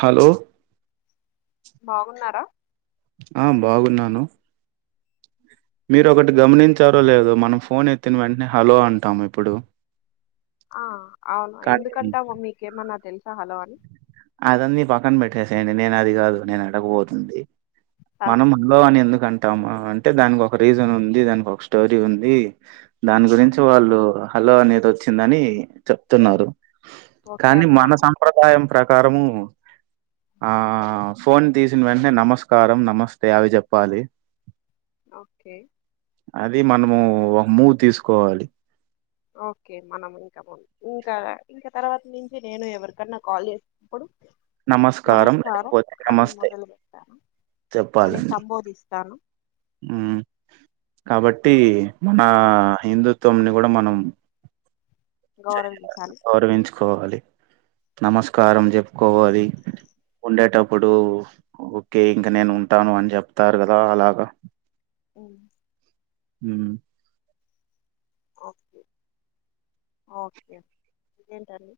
Hello బాగున్నారా ఆ బాగున్నాను మీరు ఒకటి గమనించారో లేదు మనం ఫోన్ ఎత్తిన వెంటనే హలో అంటాము ఎప్పుడు ఆ అవును ఎందుకంటామొ మీకేమన్నా తెలుసా హలో అని అదన్నీ పక్కన పెట్టేసేయండి నేను అది కాదు నేను అడగబోతుంది ఆ మనం అలో అని ఎందుకు అంటామ్ అంటే దానికి ఒక రీజన్ ఉంది దానికి ఒక స్టోరీ ఉంది దాని గురించి ఓకే వాళ్ళు హలో అనేది వచ్చిందని ఉమ్, చెప్తున్నారు ఓకే కానీ అని మన నాకు సంంప్రదాయం ప్రకారము ఆ ఫోన్ తీసిన వెంటనే నమస్కారం నమస్తే అవి చెప్పాలి ఓకే అది మనము ఒక మూవ్ తీసుకోవాలి ఓకే మనం ఇంకా మనం ఇంకా ఇంకా తర్వాత నుంచి నేను ఎవరికన్నా కాల్ చేసినప్పుడు నమస్కారం లేకపోతే అని నమస్తే మొదలు పెట్టాను అని సంబోధిస్తాను ఉమ్ కాబట్టి మన ఉమ్, హిందుత్వం ని కూడా మనం గౌరవించాలి గౌరవించుకోవాలి నమస్కారం చెప్పుకోవాలి ఉండేటప్పుడు ఓకే ఇంక నేను ఉంటాను అని చెప్తారు కదా అలాగా ఉమ్ ఉమ్ ఓకే ఓకే ఇంకెంటండి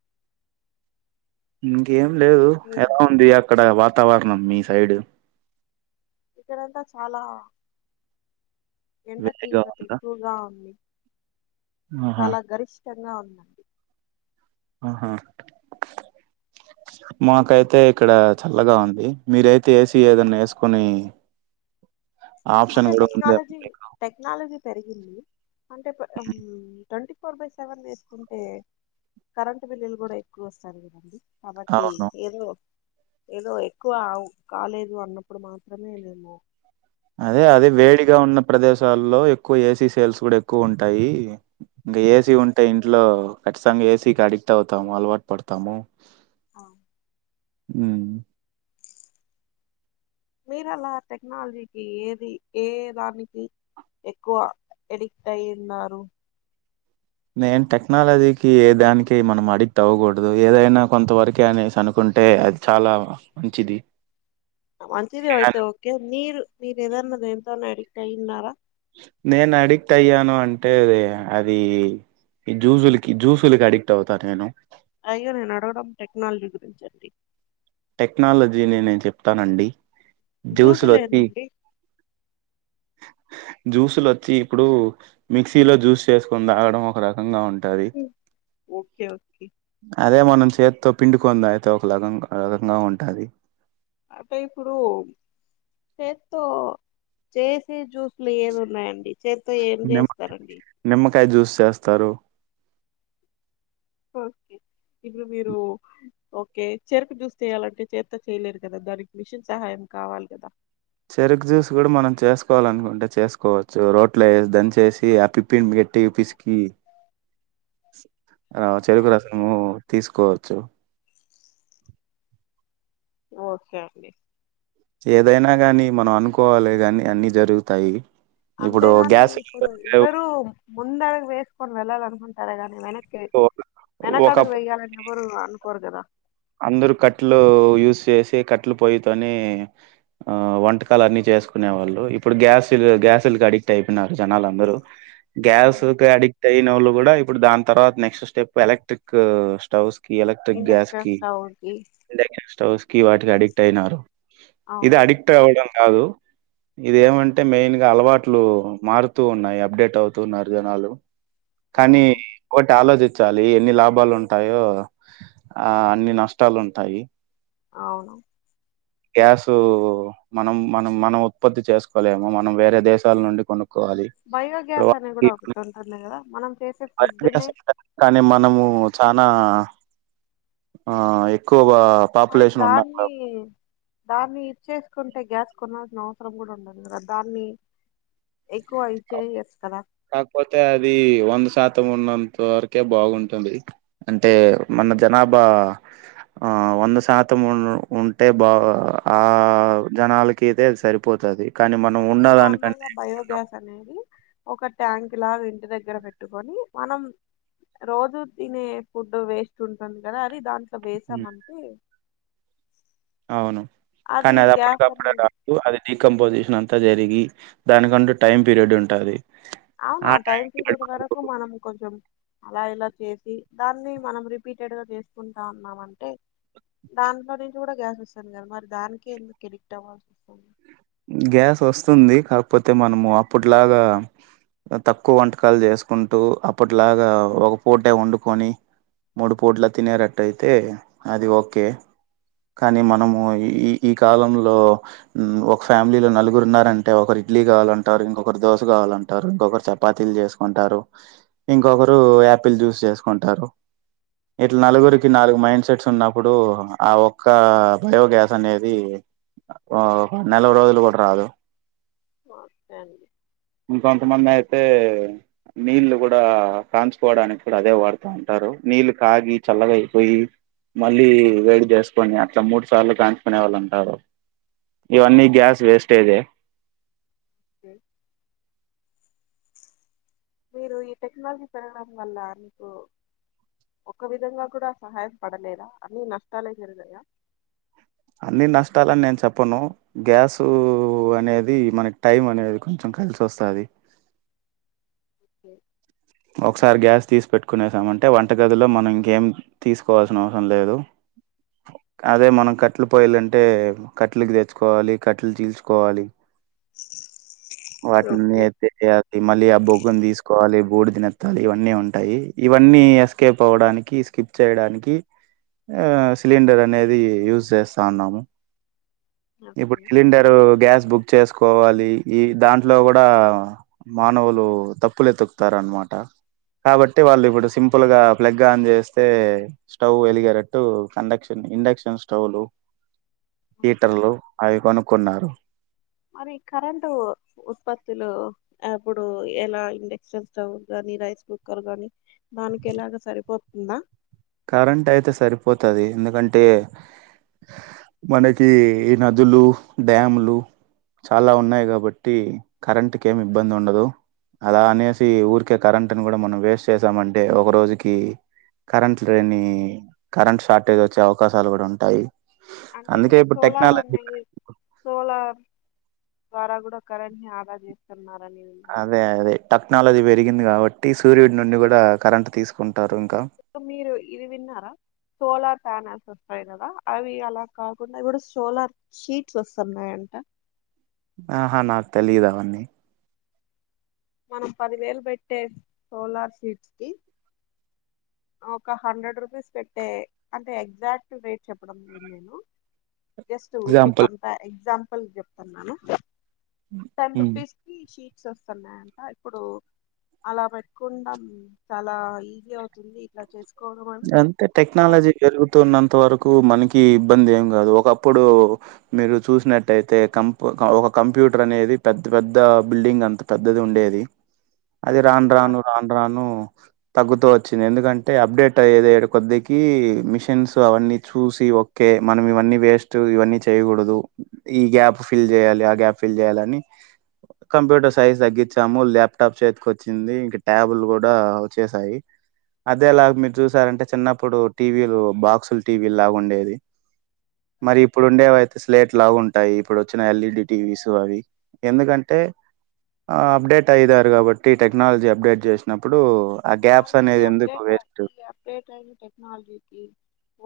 ఇంకేం లేదు మీరు ఎలా ఉంది అక్కడ వాతావరణం మీ సైడు ఇక్కడంతా చాలా ఎండ వేడిగా తీవ్రత ఉందా? ఎక్కువగా ఉంది ఆహా! చాలా గరిష్ ష్టంగా ఉందండి అహా మాకైతే ఇక్కడ చల్లగా ఉంది మీరైతే ఏసి ఏదన్నా ఎస్కోని అంటే టెక్నాలజీ మీకు. టెక్నాలజీ పెరిగింది అంటే ఉమ్ ట్వంటీ ఫోర్ బై సెవెన్ వేస్కుంటే కరెంట్ బిల్లులు గుడా ఎక్కువొస్తారు గదండి కబట్టి అవును. ఏదో ఏదో ఎక్కువ అవ్ కాలేదు అన్నప్పుడు మాత్రమే మేము అదే అదే ఏసి వేడిగా ఉన్న ప్రదేశాల్లో ఎక్ క్కువ ఏసీ సేల్స్ కూడా ఎక్కువ ఉంటాయి ఇంకా ఏసీ ఉంటే ఇంట్లో ఖచ్చితంగా ఏసీ కడిక్ట్ ట్ అవుతాము అలవాట్ పడతాము అ ఉమ్ మీరేలా టెక్నాలజీకి ఏది ఏ దానికి ఎక్కువ ఎడిక్ట్ అయున్నారు నేన్ టెక్నాలజీకి ఏ దానికి మనం అడిక్ట్ అవ్వగుడదు ఏదైనా కొంత వరకే అనేసి అనుకుట్ అంటే అది చాలా మంచిది మంచిదే అయితే ఓకే మీరు మీర్ ఏదన్న దేనితోన్నా అడిక్ట్ అయిన్నార నేను అడిక్ట్ అయ్యాను అంటే అది ఈ జూసులకి జూసులికి అడిక్ట్ అవుతా నేను అయ్యో నేన్ అడగడం టెక్నాలజీ గురించండి టెక్నాలజీనే నేన్ చెప్తానండి జ్యూసులొచ్చి జూసులేదండి జ్యూసులోచ్చి ఇప్పుడు మిక్సీలో జ్యూస్ చేస్కొని తాగడం ఒక రకంగా ఉంట్ టది ఓకే ఓకే అదే మనం చేతో పిండుకొని తాగితే ఒకలగంగా అదోరకంగా ఉంటాది అంటే ఇప్పుడు చేత్తో చేసే జ్యూస్లు ఏవి ఉన్నాయండి చేత్తో ఏం జేస్తారండి తై జ్యూస్ చేస్తారు ఓకే ఇప్పుడు మీరు ఓకే చెరకు జ్యూస్ చెయాలంటే చేతో చేయలేరు గదా దానికి మిషన్ సహాయం యం కావాలి గదా చెరకు జ్యూస్ గుడా మనం చేస్కోవాలనుకుంటే చేస్కోవచ్చు రోట్ల వేసి దంచేసి ఆ పిప్పి గట్ ట్టిగ పిస్కి అ చెరుకు ఓకే రసము తీస్కోవచ్చు ఓకే అండి ఏదైనా గాని మనం అనుకోవాలే గని అన్ని జరుగుతాయి ఇప్పుడు అంతేగాని గ్యాస్ ఇప్పుడు సిలిండర్ లేవు ఎవరు ముందడుగు వేస్కొని వెళ్ళాలనుకుంటారే గాని వెనక్ కె వెనకడుగు వెయ్యాలని ఎవ్వరు అనుకోరు గదా అందరు కట్టలు యూస్ చేసి కట్టలు పోయితోని ఆ వంటకాలన్ని చే చేస్కునే వాళ్ళు ఇప్పుడు గ్యాస్ గ్యాస్ లకి అడిక్ట్ అయిపోయిన్నారు జనలందరూ గ్యాస్ అవును కు అడిక్ట్ అయినోళ్ళు గుడా ఇప్పుడు దాన్ తర్వాత next step electric stoves electric గ్యాస్కి ఒవేన్ కీ కీ వాటికి అడిక్ట్ అయినారు ఇది అవును అడిక్ట్ అవ్వడం గాదు ఇదేంమంటే మెయిన్ గా అలవాట్లు మారుతూ ఉన్నాయి అప్డేట్ అవుతున్నారు జనాలు కానీ అవును ఇంకోటి ఆలోచించాలి ఎన్ని లాభాలు ఉంటాయో ఆ అన్ని నష్ ష్టాలుంటాయి అవును గ్యాసు మనం మనం మనం ఉత్పత్తి చేసుకోలేము మనం వేరే దేశాల నుండి కొనుక్ బయోగ్యాస్ అనేది కూడా ఒకటి ఉంటుంది కదా మనం చేసే ఫుడ్ ని [unintelligible] కానీ మనము చానా ఆ ఎక్కువ ఆ మరి పాపులేషన్ ఉన్నపుడు దాన్ని దాన్ని ఇచ్చేసుకుంటే గ్యాస్ కొనాల్సిన అవసరం కూడా ఉండదు కదా దాన్ని ఎక్కువ ఇచ్చేయచ్చు కదా కాక్పోతే అది వంద సాత్ త్తం ఉన్నంత వరకే బాగుంటుంది అంటే మన జనాభా ఆ వంద శాతం ఉ ఉంటే బా ఆ జనాలకి ఇతే సరిపోతది కానీ మనం అంటే నార్మల్ ఉన్నదానికంటే గా బయోగ్యాస్ అనేది ఒక ట్యాంక్ లాగా ఇంటి దగ్గర పెట్టుకొని మనం రోజు తినే ఫుడ్ వేస్ట్ ఉంటుంది కదా అది దాంట్లో హ్మ్ వేసామంటే అవును కానీ అది గ్యాస్ అప్పుటికప్పుడే అని రాదు అది డికంపోజిషన్ అంతా జరిగి దానికంటూ టైమ్ పీరియడ్ ఉంటది అవున టైం పీరియడ్ వరకు మనము కొంచం అలా ఇలా చేసి దాన్ని మనం రిపీటెడ్ గా చేసుకుంటా ఉన్నామ అంటే దాంట్లో నించి కూడా గ్యాస్ ఓస్తుంది కదా మరి దానికే ఎందుకు ఎడిక్ట్ అవ్వాల్సి ఓస్తుంది గ్యాస్ వస్తుంది కాకపోతే మనము అప్పట్లాగా తక్కువ వంటకాలు చేసుకుంటూ అప్పట్లాగా ఒక పూటే వండుకొని మూడు పుట్ల తినేరట్టయితే అది ఓకే కానీ మనము ఈ ఈ ఈ కాలంలో ఓక్ ఫ్యామిలీ లో నలుగురు ఉన్నారంటే ఒకరు ఇడ్లీ కావాలంటారు ఇంకొకరూ దోశ కావాలంటారు ఇంకొకర్ చపాతీలు చేసుకుంటా టరూ ఇంకొకరు యాపిల్ జ్యూస్ చేసుకుంటారు ఇట్లా నలుగురికి నాలుగు మైండ్ సెట్స్ ఉన్నాప్ ఇప్పుడు ఆ ఒక్క బయోగ్యాస్ అనేది ఆ నలుగు రోజులు ఒకటి రాదు ఓకే అండి ఇంకొంతమంది అయి తె నీళ్లు కూడా కాంచుకోవడానికి కూడా అదే వాడుత ఉంటారు నీళ్లు కాగి చల్లగా అయిపోయి మళ్ళీ వేడి చేసుకొని అట్లా మూడు సార్లు కాంచుకునే వాళ్ళు ఉంటారు ఇవన్నీ గ్యాస్ వేస్టేజే హూ మీరు ఈ టెక్నాలజీ పెరగడం వల్ల మీకు ఒక విధంగా కూడా సహాయం పడలేదా అన్ని నష్టాలే జరిగాయా అన్ని నష్టాలని నేను చెప్పను గ్యాసు అనేది మనకి టైం అనేది కొంచం కలిసస్తాది ఓకే ఒకసారి గ్యాస్ తీసి పెట్టుకునేసామంటే వంటగదిలో మనం ఇంకేం తీసుకోవాల్సిన అవసరం లేదు అదే మనం కట్టలు పోయలంటే కట్టలకి తెచ్చుకోవాలి కట్టెలు తీసుకోవాలి ఓకే వాటిని ఓకే [unintelligible] మళ్ళీ ఆ బొగ్గుని తీసుకోవాలి దినత్తాలు ఇవన్నీ ఉంటాయి ఇవన్నీ ఎస్కేప్ అవ్వడానికి స్కిప్ చేయడానికి ఆ సిలిండర్ అనేది యూజ్ చేస్తా ఉన్నాము ఇప్పుడు ఓకే సిలిండరు గ్యాస్ బుక్ చేసుకోవాలి ఈ దాంట్లో కూడా మానవులు తప్పులు ఎతుకుతారు అనమాట కాబట్టి వాళ్ళు ఇప్పుడు సింపుల్ గా ప్లగ్ ఆన్ చేస్తే స్టవ్ వెలిగేటట్టు కండక్షన్ ఇండక్షన్ స్టవ్లు ఓకే హీటర్లు మరి కరెంటు ఉత్పత్తులు అప్పుడు ఎలా ఇండక్షన్ స్టవ్ గాని రైస్ కుక్కర్ గాని దానికి ఎలాగ సరిపోతుందా కరెంట్ అయితే సరిపోతది ఎందుకంటే మనకి ఈ నదులు డ్యామ్లు చాలా ఉన్నాయి కాబట్టి కరెంట్ కు ఏమి ఇబ్బంది ఉండదు అలా అనేసి ఊరికే కరెంట్ని కూడా మనం వేస్ట్ చేసామంటే ఒక రోజుకి కరెంట్ గాని కరెంట్ షార్టేజ్ వచ్చే అవకాశాలు కూడా ఉంటాయి అంటే అందుకే ఇప్పుడు సోలార్ టెక్నాలజీ అన్నయి సోలార్ ద్వారా కూడా కరెంట్ ఆదా చేస్తున్నారు అదే అదే టెక్నాలజీ పెరిగింది కాబట్టి సూర్యుడి నుండి కూడా కరెంట్ తీసుకుంటారు ఇంకా ఇప్పుడు మీరు ఇది విన్నారా సోలార్ ప్యానెల్స్ వస్తాయి కదా అవి అలా కాకుండా సోలార్ షీట్స్ వస్తున్నాయంట ఆహా నాకు తెలిదు అవన్నీ మనం పదివేలు పెట్టే సోలార్ సీట్స్కి ఒక హండ్రెడ్ రూపీస్ పెట్టే అంటే ఎగ్జాక్ట్ రేట్ చెప్పడం లేదు నేను just okay example compare example చెప్తాన్నాను టెన్ హ్మ్ రూపీస్ కి షీట్స్ వస్తున్నాయి అంట ఇప్పుడు అలా పెట్టుకుండం చాలా ఈజీ అవుతుంది ఇట్లా చేసు అంతే టెక్నాలజీ పేరుగుతున్నంత వరకు మనకి కి ఇబ్బంది ఏం కాదు ఒకప్పుడు మీరు చూసినట్టయితే కం ఒక కంప్యూటర్ అనేది పెద్ద పెద్ద బిల్డింగ్ అంత పెద్దది ఉండేది అది రాను అయ్యో రాను అన్- రాను రాను తగ్గుతూ వచ్చింది ఎందుకంటే అప్డేట్ టయాదేడు కొద్దికి మిషన్స్ అవన్నీ చూసి ఒకే మనం ఇవన్నీ వేస్ట్ ఇవన్నీ చే చేయకూడదు ఈ గ్యాప్ ఫిల్ చేయాలి ఆ గ్యాప్ ఫిల్ చేయాలని కంప్యూటర్ సైజ్ తగ్గించాము ల్యాప్టాప్ చేతికి వచ్చింది ఇంక ట్యాబుల్ కూడా వచ్చేసాయి అదేలాగ్ మీర్ చూసారంటే చినప్పుడు టీవీలు బాక్సులు టీవీలాగుండేది మరి ఇప్పుడు ఉండేవైతే స్ ప్లేట్ లాగుంటాయి ఇప్పుడు వచ్చిన ఎల్ఈడి టీవీసు అవి ఎందుకంటే ఆ అప్డేట్ అయితారు కాబట్టి టెక్నాలజీ అప్డేట్ చేసినప్పుడు ఆ గ్యాప్స్ మరి ఈ అనేది ఎందుకు అప్డేట్ వేస్ట్ ఈ అప్డేట్ అయిన టెక్నాలజీకి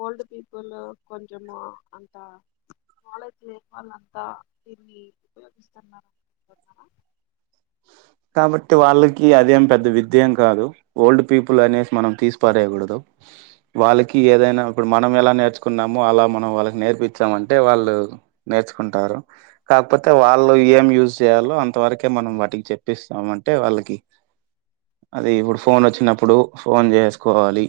ఓల్డ్ పీపుల్ కొంచము అంత నాలెడ్జ్ లేని వాళ్ళంతా దీన్ని ఉపయోగిస్తన్నారు అనుకుంటున్నారు అ కాబట్టి వాళ్ళకి అదేం పెద్ద విద్యమ్ కాదు ఓల్డ్ పీపుల్ అనేసి మనం తీసిపరేయకూడదు వాళ్ళకి ఏదైనా ఇప్పుడు మనం ఎలా నేర్చుకున్నామో అలా మనం వాళ్ళకి నేర్పించమంటే వాళ్ళు నేర్చుకుంటారు కాకపోతే వాళ్ళు ఏం యూజ్ చేయాలో అంతవరకే మనం వాటికి చెప్పిస్తమంటే వాళ్ళకి అది ఇప్పుడు ఫోన్ వచ్చినప్పుడు ఫోన్ చేసుకోవాలి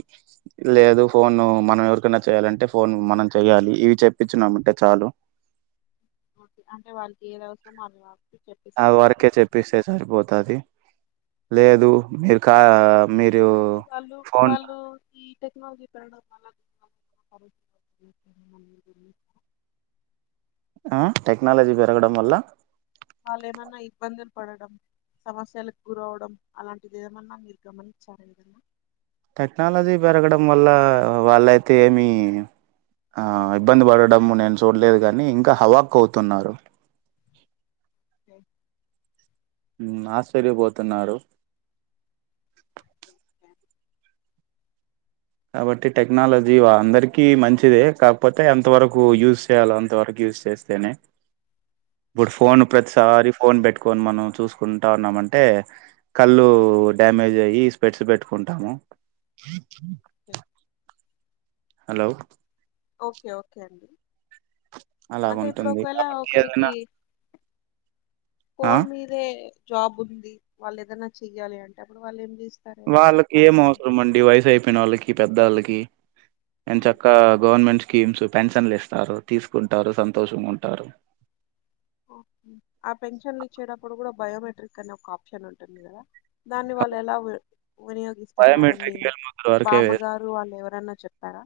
లేదు ఫోన్ మనం ఎరికన్నా చేయాలంటే ఫోన్ మనం చెయాలి ఇవి చెప్పించున్నామంటే చాలు ఓకే అంటే వాళ్ళకి ఏది అవసరం అళ్ వాల్ అది వరకే చెప్పిస్తే సరిపోతుది లేదు మీరు కా మీరు అంటే వాళ్ళు ఫోన్ వాళ్ళు ఈ టెక్నాలజీ పెరగడం వల్ల [unintelligible] ఆ టెక్నాలజీ పెరగడం వల్ల వాళ్ళు ఏమన్నా ఇబ్బందులు పడడం సమస్యలకు గురవడం అలాంటిదిమన్నా మీరు గమనించారు ఏదన్నా టెక్నాలజీ పెరగడం వల్ల వాళ్ళైతే ఏమి ఆ ఇబ్బంది పడడం నేను చూడలేదు కానీ ఇంకా హవాక్ అవుతున్నారు ఏం ఉమ్ ఆశ్చర్యపోతున్నారు కాబట్టి టెక్నాలజీ అందరికీ మంచిదే కాకపోతే ఎంతవరకు యూస్ చేయాలలో అంతవరకు యూజ్ చేస్తేనే ఇప్పుడు ఫోన్ ఓకే. ప్రతిసారి ఫోన్ పెట్ కొని మనం చూసుకుంటా ఉన్నామంటే కళ్ళు డ్యామేజ్ అయ్యి స్పెడ్స్ పెట్టుకుంటాము కే హలో ఓకే ఓకే అండి అంటే ఇప్పుడు అలాగుంటుంది ఒకవేళ కాబట్టి ఏదైనా ఒకరికీ ఆ ఫోన్ మీదే జాబ్ ఉంది వాళ్ళు ఏదన్న చెయ్యాలి అంటే అప్పుడు వాళ్ళు ఏం చేస్ జేస్తారు? ఎలాగా? వాళ్ళకి ఏం అవసరం అండి వయసు అయిపోయినోళ్ళకి పెద్దోళ్ళకి ఏన్ ఆ! చక్కా గవర్నమెంట్ కీమ్స్ పెన్షన్లు ఇస్తారు తీసుకుంటారు సంతోషంగుంటారు ఒకే ఆ పెన్షన్లు ఇచ్చేటప్పుడు గూడ బయోమెట్రిక్ అనే ఒక ఆప్షన్ ఉంటుంది గదా దాన్ని వాళ్ళు ఎలా వి వినియోగిస్తున్నారు మీ బయోమెట్రిక్ వేలిముద్ర వరకే వేస్తారు. బామ్మగారు వాళ్ళు ఎవరన్న చెప్పారా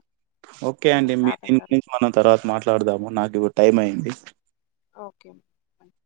ఓకే అండి మీ దిని గురించి మనం తర్వాత మాట్లాడదాము నాకు టైం ఇపుడు అయ్యింది ఓకే అండి